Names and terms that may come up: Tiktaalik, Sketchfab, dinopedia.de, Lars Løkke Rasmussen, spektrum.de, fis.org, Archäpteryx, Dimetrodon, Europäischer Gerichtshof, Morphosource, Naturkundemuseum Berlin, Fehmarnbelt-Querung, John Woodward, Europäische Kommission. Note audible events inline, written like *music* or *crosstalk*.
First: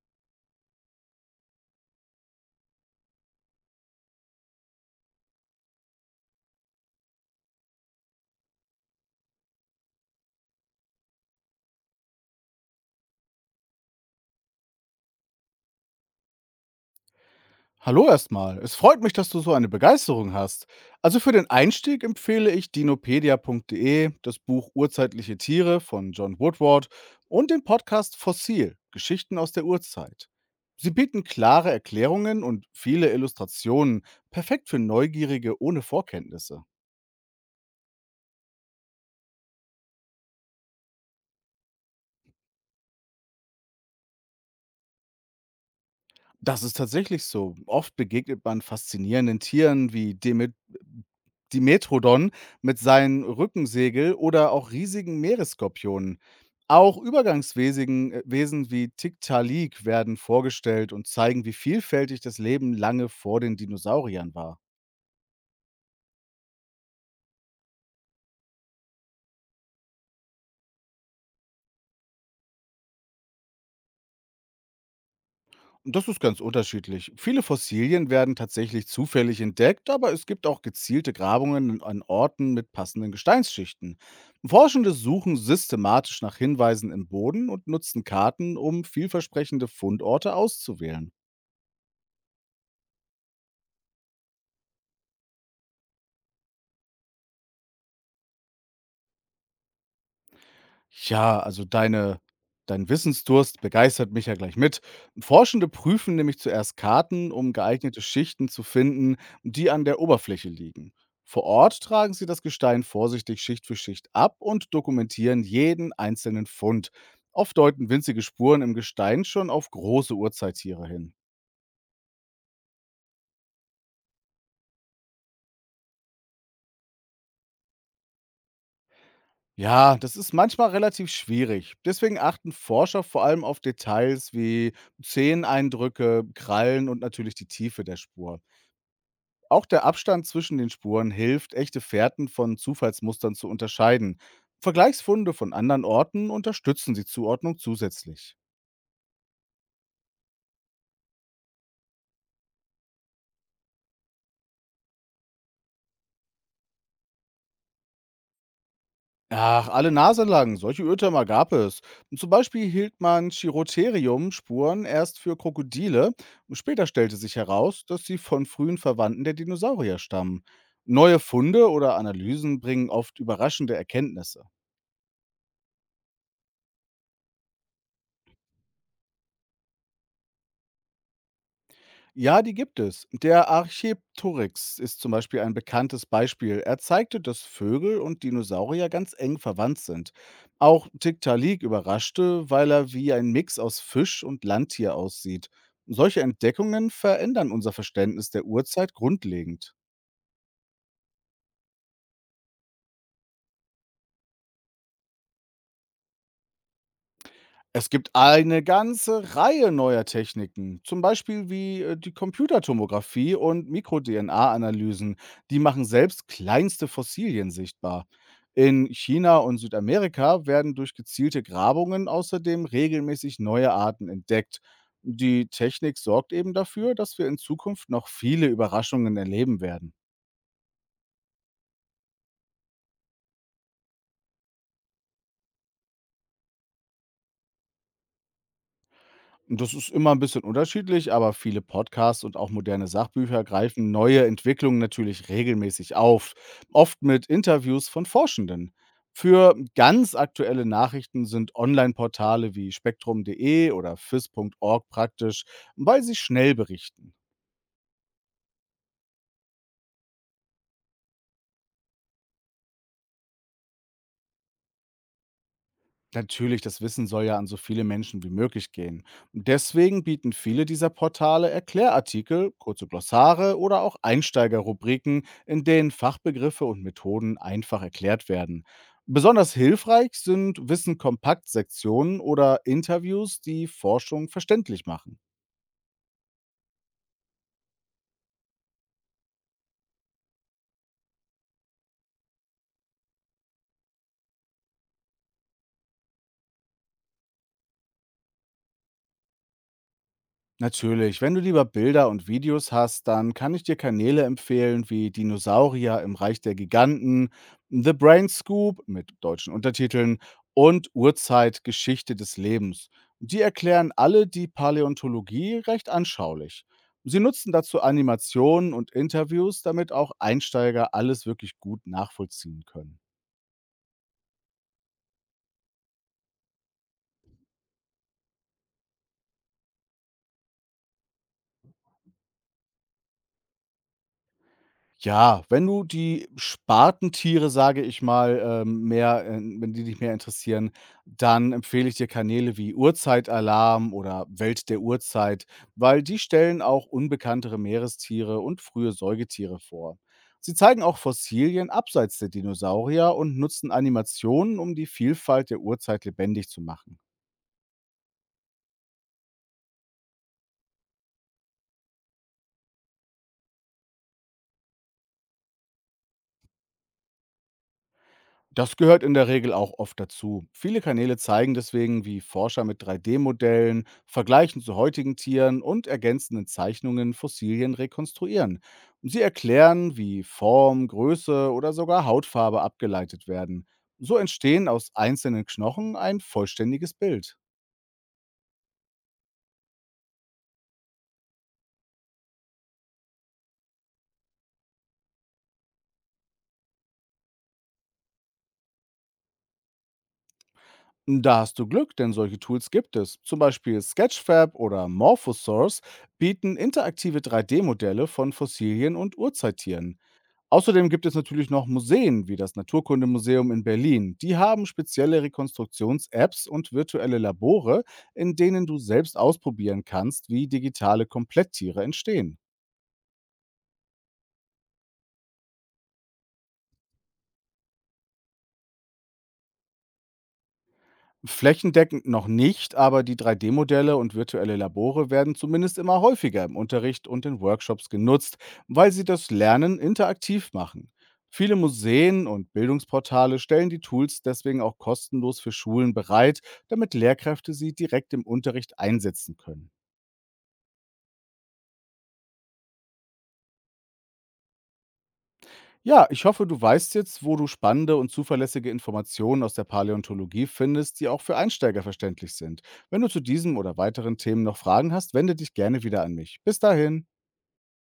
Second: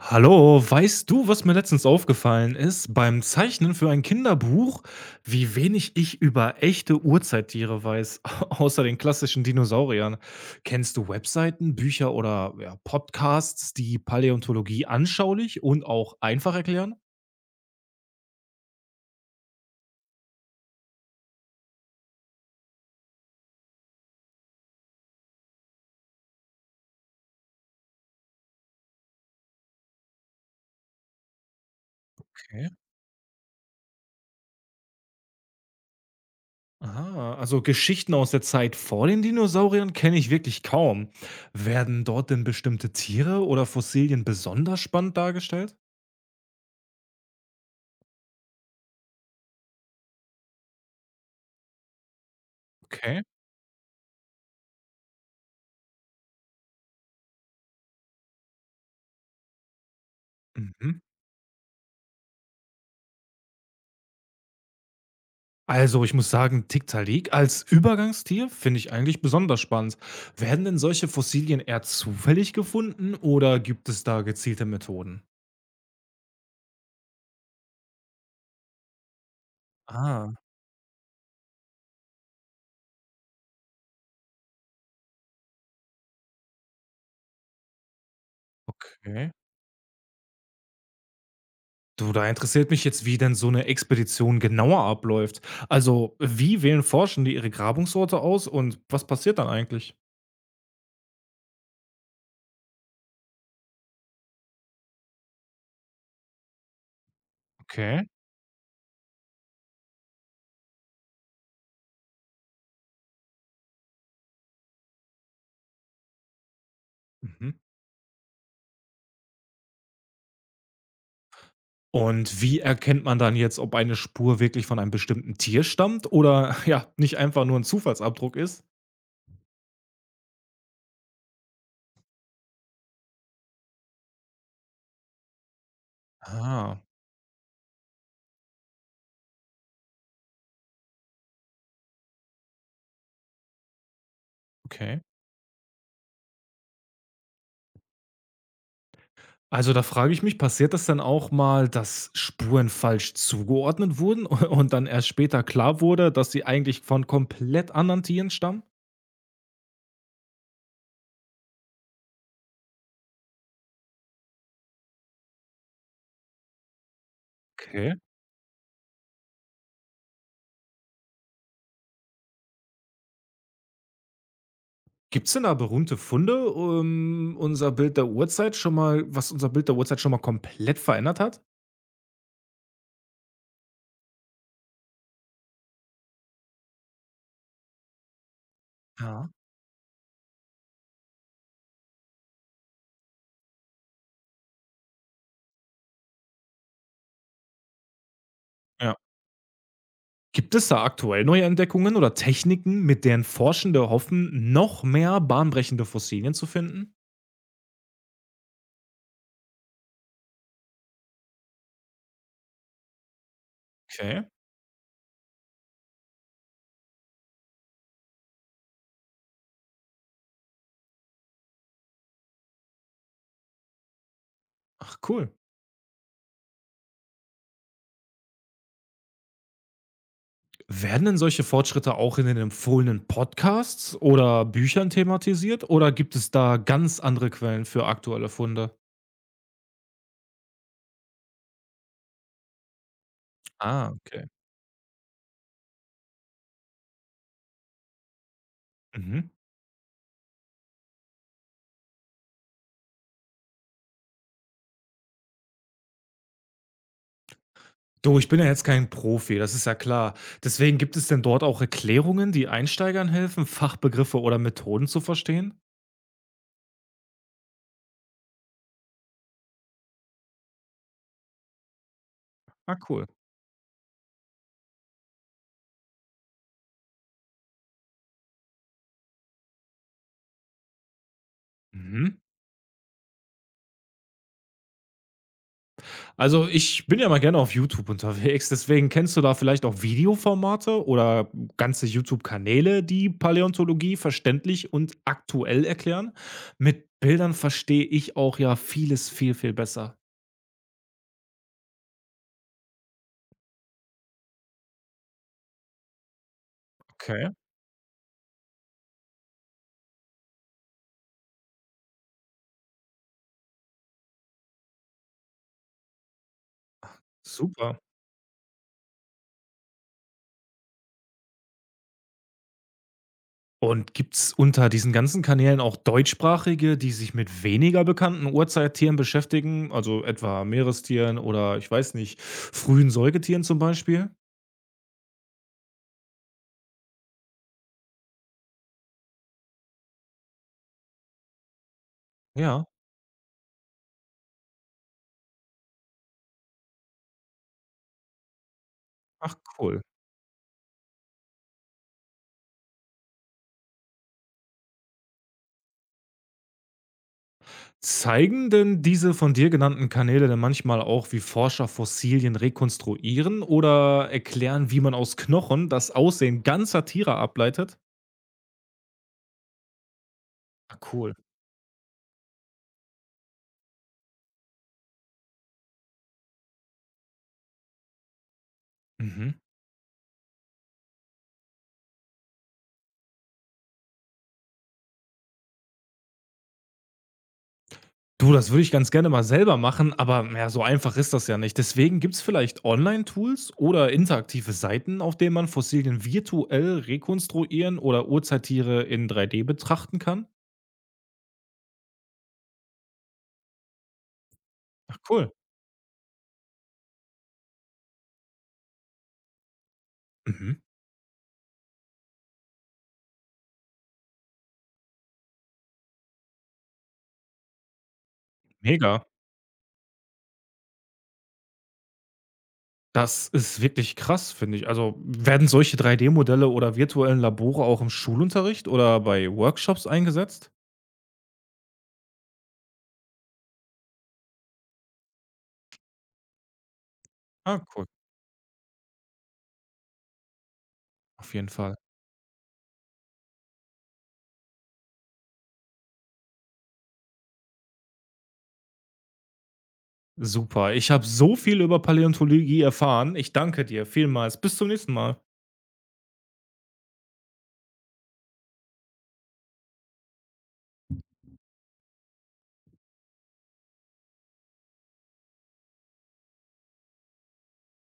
Hallo, weißt du, was mir letztens aufgefallen ist? Beim Zeichnen für ein Kinderbuch, wie wenig ich über echte Urzeittiere weiß, *laughs* außer den klassischen Dinosauriern. Kennst du Webseiten, Bücher oder ja, Podcasts, die Paläontologie anschaulich und auch einfach erklären? Hallo erstmal. Es freut mich, dass du so eine Begeisterung hast. Also für den Einstieg empfehle ich dinopedia.de, das Buch Urzeitliche Tiere von John Woodward und den Podcast Fossil, Geschichten aus der Urzeit. Sie bieten klare Erklärungen und Okay. viele Illustrationen, perfekt für Neugierige ohne Vorkenntnisse. Aha, also Geschichten aus der Zeit vor den Dinosauriern kenne ich wirklich kaum. Werden dort denn bestimmte Tiere oder Fossilien besonders spannend dargestellt? Das ist tatsächlich so. Oft begegnet man faszinierenden Tieren wie Demet Dimetrodon mit Okay. seinen Rückensegel oder auch riesigen Meeresskorpionen. Auch Übergangswesen Wesen wie Tiktaalik werden vorgestellt Mhm. und zeigen, wie vielfältig das Leben lange vor den Dinosauriern war. Also, ich muss sagen, Tiktaalik als Übergangstier finde ich eigentlich besonders spannend. Werden denn solche Fossilien eher zufällig gefunden oder gibt es da gezielte Methoden? Das ist ganz unterschiedlich. Viele Fossilien werden tatsächlich zufällig entdeckt, aber es Ah, gibt auch gezielte Grabungen an Orten mit passenden Gesteinsschichten. Forschende suchen systematisch nach Hinweisen im Boden und nutzen Karten, um okay. vielversprechende Fundorte auszuwählen. Du, da interessiert mich jetzt, wie denn so eine Expedition genauer abläuft. Also, wie wählen Forschende ihre Grabungsorte aus und was passiert dann eigentlich? Ja, also dein Wissensdurst begeistert mich ja gleich mit. Forschende prüfen nämlich zuerst Karten, um geeignete Okay. Schichten zu finden, die an der Oberfläche liegen. Vor Ort tragen sie das Gestein vorsichtig Schicht für Schicht ab und dokumentieren jeden einzelnen Fund. Mhm. Oft deuten winzige Spuren im Gestein schon auf große Urzeittiere hin. Und wie erkennt man dann jetzt, ob eine Spur wirklich von einem bestimmten Tier stammt oder *laughs* ja, nicht einfach nur ein Zufallsabdruck ist? Ja, das ist manchmal relativ schwierig. Deswegen achten Forscher vor allem auf Details wie Zeheneindrücke, Ah, Krallen und natürlich die Tiefe der Spur. Auch der Abstand zwischen den Spuren hilft, echte Fährten von Zufallsmustern zu unterscheiden. okay. Vergleichsfunde von anderen Orten unterstützen die Zuordnung zusätzlich. Also, da frage ich mich, passiert das dann auch mal, dass Spuren falsch zugeordnet wurden *laughs* und dann erst später klar wurde, dass sie eigentlich von komplett anderen Tieren stammen? Ach, alle Nase lang, solche Irrtümer gab es. Zum Beispiel hielt man Chirotherium-Spuren erst für Krokodile. Später stellte sich heraus, Okay. dass sie von frühen Verwandten der Dinosaurier stammen. Neue Funde oder Analysen bringen oft überraschende Erkenntnisse. Gibt es denn da berühmte Funde, um unser Bild der Urzeit schon mal was unser Bild der Urzeit schon mal komplett verändert hat? Ja, die gibt es. Der Archäpteryx ist zum Beispiel ein bekanntes Beispiel. Er zeigte, dass Vögel und Dinosaurier ganz Ja. eng verwandt sind. Auch Tiktaalik überraschte, weil er wie ein Mix aus Fisch und Landtier aussieht. Solche Entdeckungen verändern unser Verständnis der Urzeit Ja. grundlegend. Gibt es da aktuell neue Entdeckungen oder Techniken, mit deren Forschende hoffen, noch mehr bahnbrechende Fossilien zu finden? Es gibt eine ganze Reihe neuer Techniken, zum Beispiel wie die Computertomographie und Okay. Mikro-DNA-Analysen. Die machen selbst kleinste Fossilien sichtbar. In China und Südamerika werden durch gezielte Grabungen außerdem regelmäßig neue Arten entdeckt. Ach, cool. Die Technik sorgt eben dafür, dass wir in Zukunft noch viele Überraschungen erleben werden. Werden denn solche Fortschritte auch in den empfohlenen Podcasts oder Büchern thematisiert oder gibt es da ganz andere Quellen für aktuelle Funde? Das ist immer ein bisschen unterschiedlich, aber viele Podcasts und auch moderne Sachbücher Ah, greifen neue okay. Entwicklungen natürlich regelmäßig auf, oft mit Interviews von Forschenden. Mhm. Für ganz aktuelle Nachrichten sind Online-Portale wie spektrum.de oder fis.org praktisch, weil sie schnell berichten. Du, ich bin ja jetzt kein Profi, das ist ja klar. Deswegen gibt es denn dort auch Erklärungen, die Einsteigern helfen, Fachbegriffe oder Methoden zu verstehen? Natürlich, das Wissen soll ja an so viele Menschen wie möglich gehen. Deswegen bieten viele dieser Portale Erklärartikel, Ah, kurze cool. Glossare oder auch Einsteigerrubriken, in denen Fachbegriffe und Methoden einfach erklärt werden. Besonders hilfreich sind Mhm. Wissen-Kompakt-Sektionen oder Interviews, die Forschung verständlich machen. Also, ich bin ja mal gerne auf YouTube unterwegs, deswegen kennst du da vielleicht auch Videoformate oder ganze YouTube-Kanäle, die Paläontologie verständlich und aktuell erklären? Mit Bildern verstehe ich auch ja vieles viel, viel besser. Natürlich, wenn du lieber Bilder und Videos hast, dann kann ich dir Kanäle empfehlen wie Dinosaurier im Reich der Okay, Giganten, The Brain Scoop mit deutschen Untertiteln und Urzeit Geschichte des Lebens. Die erklären alle die Paläontologie recht anschaulich. Sie nutzen super. dazu Animationen und Interviews, damit auch Einsteiger alles wirklich gut nachvollziehen können. Und gibt's unter diesen ganzen Kanälen auch deutschsprachige, die sich mit weniger bekannten Urzeittieren beschäftigen, also etwa Meerestieren oder ich weiß nicht, frühen Säugetieren zum Beispiel? Ja, wenn du die Spartentiere, sage ich mal, mehr wenn die dich mehr interessieren, dann empfehle ich dir Kanäle Ja, wie Urzeitalarm oder Welt der Urzeit, weil die stellen auch unbekanntere Meerestiere und frühe ach, Säugetiere cool. vor. Sie zeigen auch Fossilien abseits der Dinosaurier und nutzen Animationen, um die Vielfalt der Urzeit lebendig zu machen. Zeigen denn diese von dir genannten Kanäle denn manchmal auch, wie Forscher Fossilien rekonstruieren oder erklären, wie man aus Knochen das Aussehen ganzer Tiere ableitet? Das gehört in der Regel auch oft dazu. Ah, Viele cool. Kanäle zeigen deswegen, wie Forscher mit 3D-Modellen, Vergleichen zu heutigen Tieren und ergänzenden Zeichnungen Fossilien rekonstruieren. Sie Mhm. erklären, wie Form, Größe oder sogar Hautfarbe abgeleitet werden. So entstehen aus einzelnen Knochen ein vollständiges Bild. Du, das würde ich ganz gerne mal selber machen, aber ja, so einfach ist das ja nicht. Deswegen gibt es vielleicht Online-Tools oder interaktive Seiten, auf denen man Fossilien virtuell rekonstruieren oder Urzeittiere in 3D betrachten kann? Da hast du Glück, denn solche Tools gibt es. Zum Beispiel Sketchfab oder Ach, cool. Morphosource bieten interaktive 3D-Modelle von Fossilien und Urzeittieren. Mhm. Außerdem gibt es natürlich noch Museen wie das Naturkundemuseum in Berlin. Die haben spezielle Rekonstruktions-Apps und virtuelle Labore, in denen du Mega. selbst ausprobieren kannst, wie digitale Kompletttiere entstehen. Das ist wirklich krass, finde ich. Also, werden solche 3D-Modelle oder virtuellen Labore auch im Schulunterricht oder bei Workshops eingesetzt? Flächendeckend noch nicht, aber die 3D-Modelle und virtuelle Labore werden zumindest immer häufiger im Unterricht und in Ah, cool. Workshops genutzt, weil sie das Lernen interaktiv machen. Auf jeden Viele Fall. Museen und Bildungsportale stellen die Tools deswegen auch kostenlos für Schulen bereit, damit Lehrkräfte sie direkt im Unterricht einsetzen können. Super. Ich habe so viel über Paläontologie erfahren. Ich danke dir vielmals. Bis zum nächsten Mal. Ja, ich hoffe, du weißt jetzt, wo du spannende und zuverlässige Informationen aus der Paläontologie findest, die auch für Einsteiger verständlich sind. Wenn du zu diesem oder weiteren Themen noch Fragen hast, wende dich gerne wieder an mich. Bis dahin.